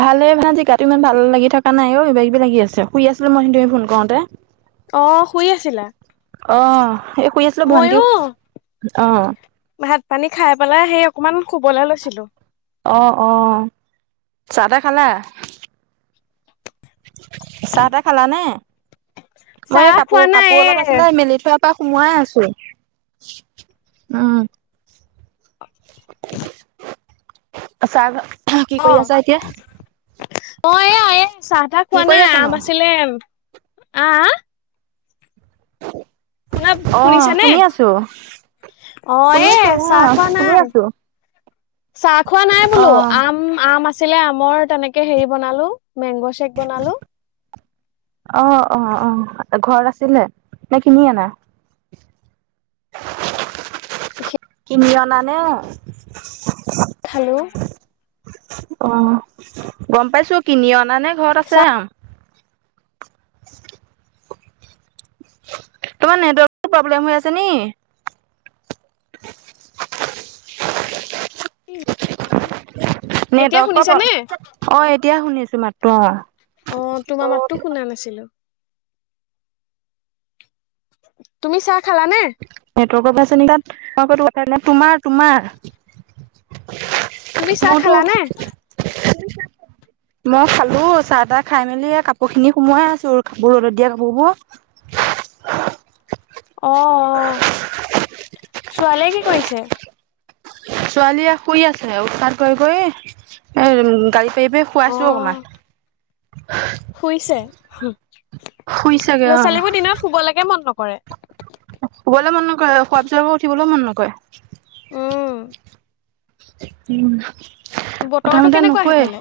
ভালে ভাল গাটো ইমান ভাল লাগি থকা নাই অ কিবা কিবি লাগি আছে শুই আছিলো মই ইহতি ফোন কৰোতে। অ শুই আছিলা অ এই শুই আছিলো ভন্টিও মইয়ো অ, ভাত পানী খাই পেলাই সেই অকমান শুবলে লৈছিলো। অ অ চাহ তাহ খালা। চাহ তাহ খালা নে মই এই চাহ খোৱা কাপোৰ নাই কাপোৰ এ অলপ আছিলে মেলি থোৱা। পা সোমোৱাই আছো উ চাগ অ অ এয়া এ চাহ তাহ কি খোৱা কৰি নাই আম আছানো আছিলে। আ আ, শুনা অ শুনিছানে শুনি আছো। অ শুনি এ আছো অ চাহ খোৱা শুনি নাই আছো। চাহ খোৱা নাই অ বোলো আম আম আছে, আছিলে আমৰ তেনেকে হেৰি বনালো মেংগ চেক বনালো। অ অ অ ঘৰত আছিলে নে কিনি আনা। কিনি অনানে। খালো। অ গম পাইছো কিনি অনা নে ঘৰত আছে আম। তোমাৰ নেটৱৰ্ক টো প্ৰব্লেম হৈ আছে নি। [inaudible] কি জানো। নেটৱৰ্ক প্ৰবলেম অ এতিয়া শুনিছো মাতটো অ, অ তোমাৰ মাততো শুনা নাছিলো। তুমি চাহ খালা নে। নেটৱৰ্কৰ পৰা [unintelligible] তোমাৰ তোমাৰ। তুমি চাহ খালানে মনটো, মই খালো চাহ তাহ খাই মেলি কাপোৰ খিনি সোমোৱাই আছো কাপোৰ ৰ'দত দিয়া কাপোৰবোৰ। অ অ ছোৱালীয়ে কি কৰিছে। ছোৱালীয়ে শুই আছে উতপাত কৰি কৰি এ গালি পাৰি পাৰি অ শুৱাইছো অকমান। শুইছে হু। শুইছেগে ল অ', ছালীবো দিনত শুব লেক কে মন নকৰে। শুবলৈ মন নকৰে খোৱা পিছত আকৌ উঠিবলৈও মন নকএ। উ উ বতৰটো কথামতে কেনেকুৱা নুশুৱে সেইফালে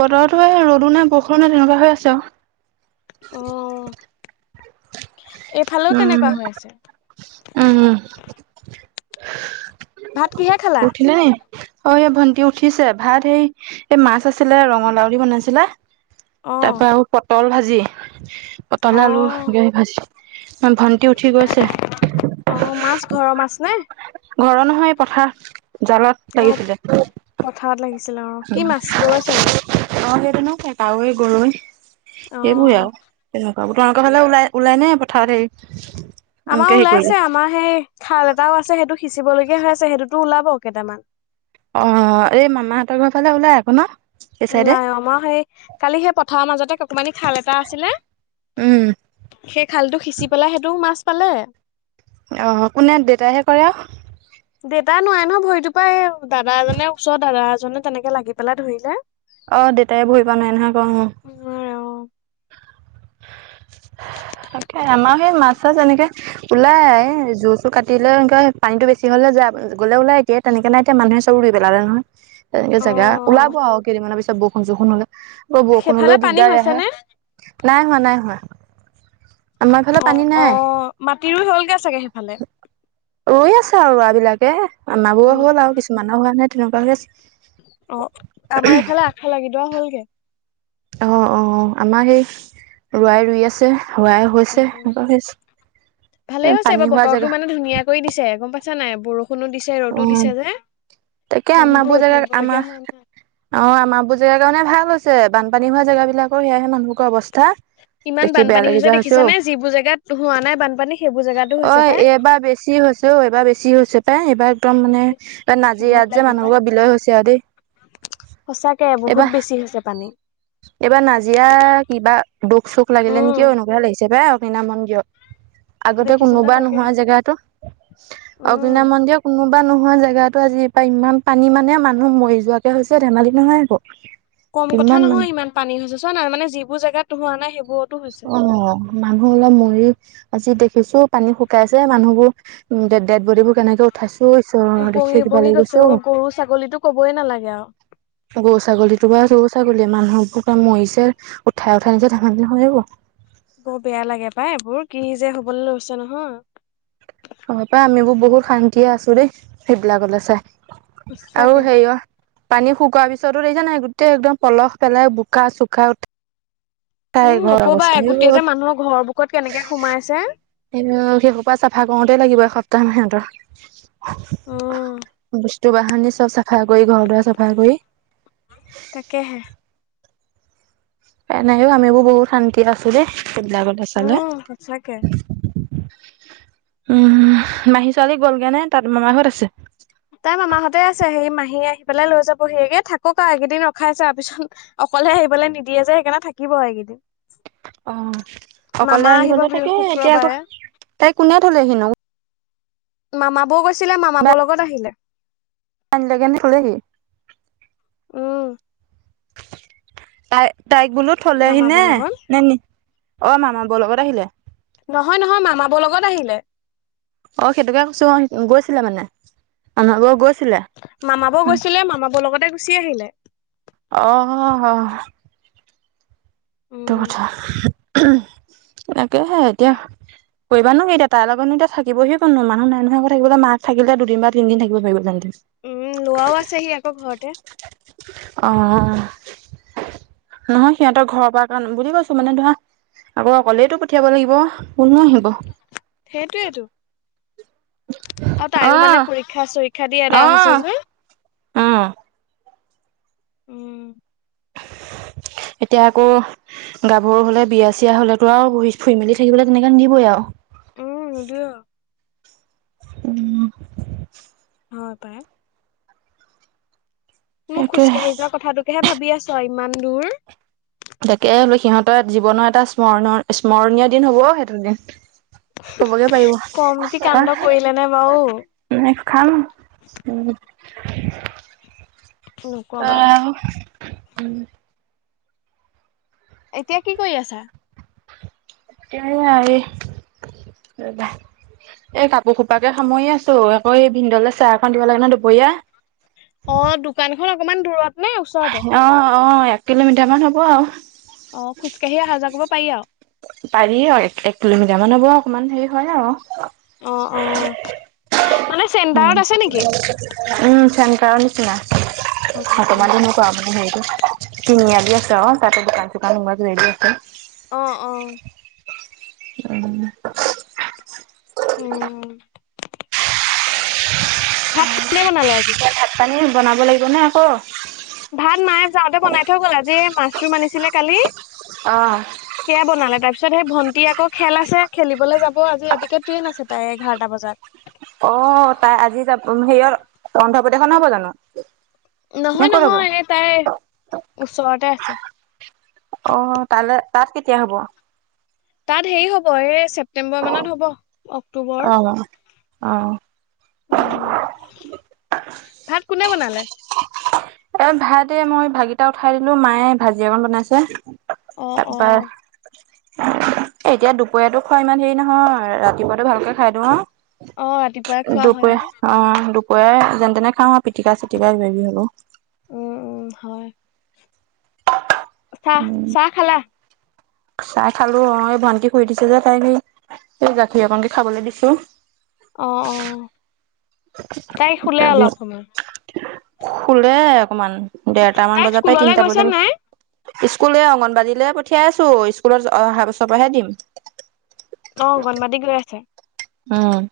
বতৰতো এই ৰ'দো নাই বৰষো নাই তেনেকুৱা হৈ আছে আও। অ', এইফালেও উম, তেনেকুৱা হৈ আছে। উম। ভাত কিহে খালা উঠেলি নি? অ', এ ভণ্টি উঠিছে ভাত সেই এ, মাছ আছিলে ৰঙলাউ দি বনাছিলে অ তা পা আও পটল ভাজি পটলে অ আলু গে ভাজি ম ভণ্টি উঠি গৈছে। অ', মাছ ঘৰ মাছ নে? ঘৰ নহয় এ, পথাৰ জালত লাগিছিলে। পথাঅত লাগিছিলে অ', কি মাছ গৰৈ, চেঙেলি? অ', সেইটো নো [unintelligible] কাৱৈ, গৰৈ অ এইবোএ আও। [unintelligible] বাবু তোমালোক ফালে ওলাই ওলাই নে পথাৰত হেই আমা ওলাইছে আমা সেই খাল এটাও আছে সেইটো সিঁচিবলগীয়া হৈ আছে সেইটোতো ওলাব কেটামান। অ', এই মামাহঁত ঘ ফালে ওলাই আকৌ ন এই চাইডে? লাই অ', মা সেই কালি সেই পথাঅ মাজতে ককমানি খাল এটা আছিলে- উম। সেই খালটো সিঁচি পেলাই সেইটোও মাছ পালে। অ', কোনে দেতাই হে কৰে আও? দেতাই নোৱায়ে [unintelligible] নহ ভৰিটো পা এই দাদা এজনে ওচঅ দাদা এজনে তেনেকে লাগি পেলাই ধৰিলে। অ', দেতাই বহিব নোআএ নহয় [unintelligible] নোৱাৰে অ', তাকে আমা সেই মাছ চাছ এনেকে ওলাই জো চো কাটিলে এংকুৱা পানীটো বেছি হ'লে যায় [unintelligible] গ'লে ওলাই এতিয়া তেনেকে নাই এতিয়া মানুহে চব ৰুই পেলালে নহয়। তেনেকে জেগা অ', ওলাব আও কেইদিনমান পিছ বঅষুণ চঅষুণ হ'লে ব বঅষুণ সেইফালে হ'লেও পানী দিগদাৰ হৈছে এআহে নে? নাই হোৱা নাই হোৱা। আমাৰ ফালে পানী অ', নাই অ', মাটি ৰুই হ'লগে চাগে সেইফালে? ৰুই আছে আও ৰুৱা বিলাকে আমাবোঅ উম, হ'ল আও কিছুমান হোৱা নাই তেনেকুৱা হৈ আছে। অ', আমা এইফালে আগ ফাল গিদৱা হ'লগে। অ', অ', আমা সেই ৰুৱাই ৰুই আছে হোৱাই হৈ হৈছে ভালেই [unintelligible] এ, পানী হোৱা জেগা কই দিছে গম পাছা নাই বৰষুণো দিছে ৰ'দো অ দিছে যে তাকে আমা মানুহবোৰ বো ৰৈ জেগাত থাকিবলগীয়া আমাস হোৱা নাই। অ', আমা বো জেগা কাৰণে ভাল হছে বানপানী হোৱা জেগা বিলাকৰ সেয়াহে মানুহবোক অৱস্থা। ইমান দেখি বেয়া বানপানী লাগি হৈছে যোৱা দেখিছা অ নে যিবো জেগাত হোৱা নাই বানপানী সেইবোৰ জেগাতো অ হৈছে পাই। [unintelligible] বেছি হৈছে অঔ এইবা বেছি হৈছে পাই এইবা একদম মানে [unintelligible] যি ভয় ইয়াত যে লাগে পাই মানুহবোক বিলয় হছে আও দেই। সঁচাকে বহুত এইবা বেছি হৈছে পানী এইবা নাজিৰা কিবা দুখ চুখ লাগিলে উম। নিকি অ', এনুকুৱাহে লাইছে পাই অগ্নিনাভ মন্দিয় আগতে দেখিছানে কোনোবা তাকে নোহোৱা জেগা এটো উম অগ্নিনাভ মন্দিঅ কোনোবা নোহোৱা জেগাতো আজি বা ইমান পানী মানে মানুহ মৰি যোৱাকে হৈছে ধেমালি নহয় আকৌ। কম কথা ইমান মানুহ নহয় ইমান পানী হৈছে চোৱা না মানে যিবোৰ জেগাত হোৱা নাই সেইবোৰত অ', মানুহ অলপ মৰি আজি দেখিছো পানী শুকাইছে, মানুহবোৰ উ, ডেড বডিবোৰ কেনেকে [unintelligible] উপঙি দেখিয়ে কিবা উপঙি লাগি গৈছে অ'। গৰু ছাগলীতো কবই নালাগে আৰু গৰু ছাগলীতো বা গৰু ছাগলীয়ে, মানুহবোৰ মৰিছে উঠাই উঠাই নিছে [unintelligible] বৰ বেয়া লাগে পাই এইবোৰ, কি যে হবলৈ লৈছে নহয়। হয় পাই আমিবোৰ বহুত শান্তিয়ে আছো দেই সেইবিলাকলৈ চাই সঁচাকে আৰু হেৰিয় পানী শুকোৱাৰ পিছতো দেখিছে নাই, গোটেই একদম পলহ পেলাই বোকা চুকা উঠ উম, নকবাই আইঐ। গোটেই যে মানুহৰ ঘৰ বুকত কেনেকে সোমাইছে। এ সেইহোপা চাফা কৰোতেই লাগিব এসপ্তাহ সিহঁতৰ উম [unintelligible] চব চাফা কৰি, ঘৰ দুৱাৰ চাফা কৰি। তাকেহে। এনেকেও আমিবোৰ বহুত শান্তিত আছো দেই সেইবিলাকতে চালে। উম সঁচাকে উম, মাহী ছোৱালী গ'লগেনে তাত মামাৰ ঘৰত আছে? তাই মামা ঘৰতে আছে, সেই মাহী আহি পেলাই লৈ যাবহি, থাকক আৰু এইকেইদিন ৰখাইচো আৰু পিছত অকলে আহিবলৈ নিদিয়ে যে সেইকাৰণে থাকিব এইকেইদিন। অ', অকলে মামা আহিব আহিবলে বৃহ তাকে, এতিয়া আকৌ শুক্ৰবাৰে তাই কোনে থলেহি নো? মামা বৌ গৈছিলে, মামা বৌ লগত আহিলে। অনিলেগে নে। [unintelligible] উম। তাই-তাইক বোলো থলেহি মামা নে, বৌৰ লগত নে, অ', মামা বৌৰ লগত আহিলে। নহয় নহয়, মামা বৌৰ লগত আহিলে। অ', সেইটোকে কৈছো, গৈছিলে মানে মামা বৌ গৈছিলে। মামা বৌ গৈছিলে, মামা বৌৰ লগতে গুচি আহিলে। অহ। সটো উম কথা [unintelligible] এতিয়া কৰিবানো কি এতিয়া, তাইৰ লগতনো এতিয়া থাকিবহি কোন, মানুহ নাই নহয় আকৌ থাকিবলৈ। মাক থাকিলে হে দুদিন বা তিনদিন থাকিব পাৰিব। [unintelligible] উম, লোৱাও আছেহি আকৌ ঘৰতে। অ', নহয় সিহঁতৰ ঘৰৰ পৰা বুলি কৈছো মানে ধৰা, আকৌ অকলেইটো পঠিয়াব লাগিব কোননো আহিব। সেইটোৱেইতো। আৰু তাইও মানে আহ পৰীক্ষা চৰীক্ষা দি এদায় হৈছে যে। উম। উম এতিয়া আকৌ গাভৰু হলে, বিয়া চিয়া হলেতো আৰু ফুৰি মেলি থাকিবলৈ তেনেকা নিদিবই আৰু। [unintelligible] উম। হয় পায়। মোক খোজ সেইটোৱে কাঢ়ি যোৱা কথাটোকেহে ভাবি আছো ইমান দূৰ। তাকে হলো সিহঁতৰ জীৱনৰ এটা স্মৰণৰ-স্মৰণীয় দিন হ'ব সেইটো দিন। হবগে পাৰিব। কমটি কাণ্ড কৰিলে নে বাৰু [unintelligible] খাম উম। নকবা [unintelligible] এতিয়া কি কৰি আছা? এতিয়া এইয়া এ, ৰ'বা। এই কাপোৰ খোপাকে সামৰি আছো, আকৌ এই ভিন্দলে চাহ এখন দিব লাগে ন দুপৰীয়া। অ', দোকানখন অকমান দূৰত নে ওচৰত? অ', অ', এক কিলোমিটাৰ মান হ'ব আৰু। অ', খোজ কঢ়ি আহা যোৱা কৰিব পাৰি আৰু? পাৰি অ' এক কিলোমিটাৰ মানৰ পৰা অকমান হেৰি হয় আৰু। অ', অ', মানে উম চেণ্টাৰত আছে নেকি? উম, চেণ্টাৰৰ নিচিনা উম। বৰ্তমান [unintelligible] কৰা মানে সেইটো। তিনিআলি আছে আৰু তাতে দোকান চোকান [unintelligible] আছে। অ', অ'। উম। উম। ভাত কোনে বনালে আজি? ভাত পানী বনাব লাগিব নে আকৌ? ভাত মায়ে যাওঁতে বনাই থৈ গ'ল আজি মাছৰুম আনিছিলে কালি। অ'। সেয়া বনালে। তাৰপিছত সেই ভণ্টি আকৌ খেল আছে খেলিবলৈ যাব আজি ৰাতিকে ট্ৰেইন আছে তাই এঘাৰটা বজাত। অ', তাই আজি যাব হেৰিয়ত অন্ধ্ৰপ্ৰদেশ নহ'ব জানো? নে নহয় ক'ত হ'ব নহয় এই তাই ওচৰতে আছে। অ', তালে তাত কেতিয়া হ'ব? তাত হেৰি হ'ব এই ছেপ্তেম্বৰ মানত হ'ব অ অক্টোবৰ। অ উম, ভাত কোনে বনালে? এ ভাত এই মই ভাতকিটা উঠাই দিলো মায়ে ভাজি অকন বনাইছে। অ', তাৰপা অ', এতিয়া দুপৰীয়াটো খোৱা ইমান হেৰি নহয় ৰাতিপুৱাটো ভালকে খাই দিওঁ আৰু। অ', ৰাতিপুৱাই খোৱা হয় আৰু। দুপৰীয়া অ' দুপৰীয়া যেনে তেনে খাওঁ আৰু পিটিকা চিটিকা কিবা কিবি হ'লেও। উম, উম, হয়। চাহ উম চাহ খালা? চাহ খালো অ' এই ভান্টি শুই উঠিছে যে তাই এই গাখীৰ অকনকে খাবলৈ দিছো। অ', অ', তাই শুলে অলপ সময়? শুলে অকমান ডেৰটামান তাই বজাৰ পাই স্কুললৈ তিনটা গৈছে নাই বজালৈ স্কুলে এই অংগনবাদীলে পঠিয়াই আছো স্কুলত অহা বছৰ পৰাহে দিম। অ', অংগনবাদিক গৈ আছে? উম।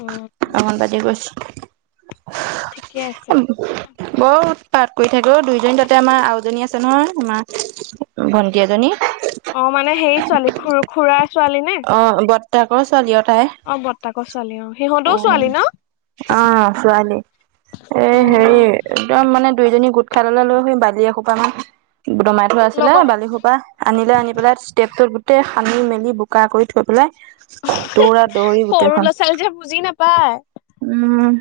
উম। অংগনবাদি গৈছে। ঠিকে আছে। বৰ উৎপাত কৰি থাকে অ' দুইজনী তাতে আমাৰ আৰু এজনী আছে নহয় আমাৰ। ভণ্টি এজনী। অ', মানে সেই ছোৱালী খু খুৰাৰ ছোৱালী নে? অ', বৰ্তাকৰ ছোৱালী আৰু তাই। অ', বৰ্তাকৰ ছোৱালী অ' সিহঁতও ছোৱালী ন? অ', ছোৱালী। এ হেৰি অ'। একদম মানে দুইজনী গোট খাই ল'লে লৈ সৈ বালি এসোপা মান দমাই থোৱা আছিলে লগত বালিসোপা আনিলে আনি পেলাই ষ্টেপটোত গোটেই সানি মেলি বোকা কৰি থৈ পেলাই দৌৰা দৌৰি সৰু গোটেইখন ল'ৰা ছোৱালী যে বুজি উম।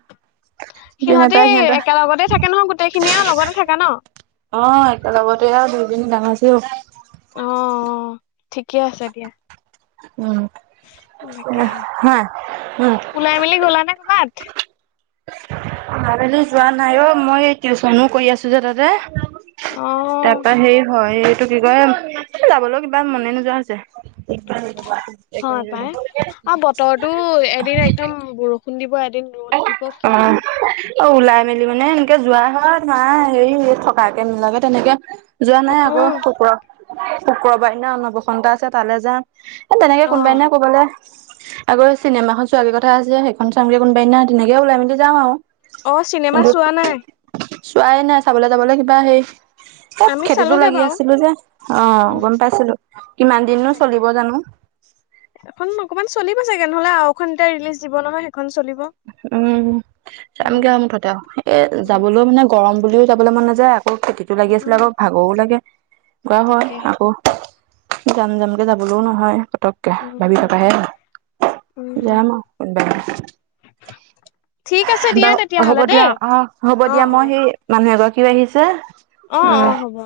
বুজি সিহণতি নাপায় সিহঁতৰ একেলগতে থাকে নহয় গোটেইখিনি আৰু লগতে থাকে ন। অঁ, একেলগতে আৰু দুইজনী ডাঙৰ হৈছিলোঁ। অঁ, অ ঠিকে আছে দিয়া। উম, তাকেহে হয় উম। ওলাই মেলি গ'লা নে কৰবাত? ওলাই মেলি যোৱা নাই অ মই এই টিউচনো কৰি আছো যে তাতে। অ তাৰপা সেই হয়। এই টো কি কয়? এই যাবলোও কিবা মনে নোযোৱা হৈছে। হয় পাই আও বতৰটো এদিন একদম বৰষুণ দিব, এদিন ৰ'দ দিব কিনো অঁ। অ ওলাই মেলি মানে এনেকে যোৱা হোৱা নাই। হেৰি থকাকে নোলোৱাকে তেনেকে যোৱা নাই অ আক'। শুক্ৰ শুক্ৰবাৰ দিনাখন অন্নপ্ৰসন্ন এটা আছে তালে যাম। এ তেনেকে অ কোনোবাদিনা ক'বালে গৈ চিনেমা এখন চোৱাগে কথা আছে। সেইখন চামগে কোনোবাদিনা তেনেকে ওলাই মেলি যাওঁ আও। অঁ, চিনেমা চোৱা নাই। চোৱাই নাই। চাবলে যাবলে কিবা সেই এহ্ আমি খেতিতো চালোগে লাগি বাৰু আছিলো যে। অঁ, উম। গম পাইছিলোঁ। কিমান দিননো তাকে চলিব জানো? এখন অকনমান চলিব চাগে? নহলে আৰু এখন এতিয়া ৰিলিজ দিব নহয়। সেইখন চলিব। উম, চামগে উম আৰু মুঠতে আৰু এ উম যাবলো মানে গৰম বুলিও যাবলে মন নাযায় আকৌ খেতিটো লাগি আছিলো উম, আকৌ ভাগৰো লাগে। কৰা হয় তাকেহে আকৌ যাম যামকে যাবলো নহয় পতক কে উম ভাবি উম থকাহে হয় আৰু উম। যাম আও কোনবা এদিনা। ঠিক আছে হাহ্, দিয়া বাও হ'ব তেতিয়াহ'লে দেই দিয়া। অঁ, হ'ব অ দিয়া অ মই সেই মানুহ এগৰাকীও আহিছে। অঁ, উম অঁ হ'ব, অ।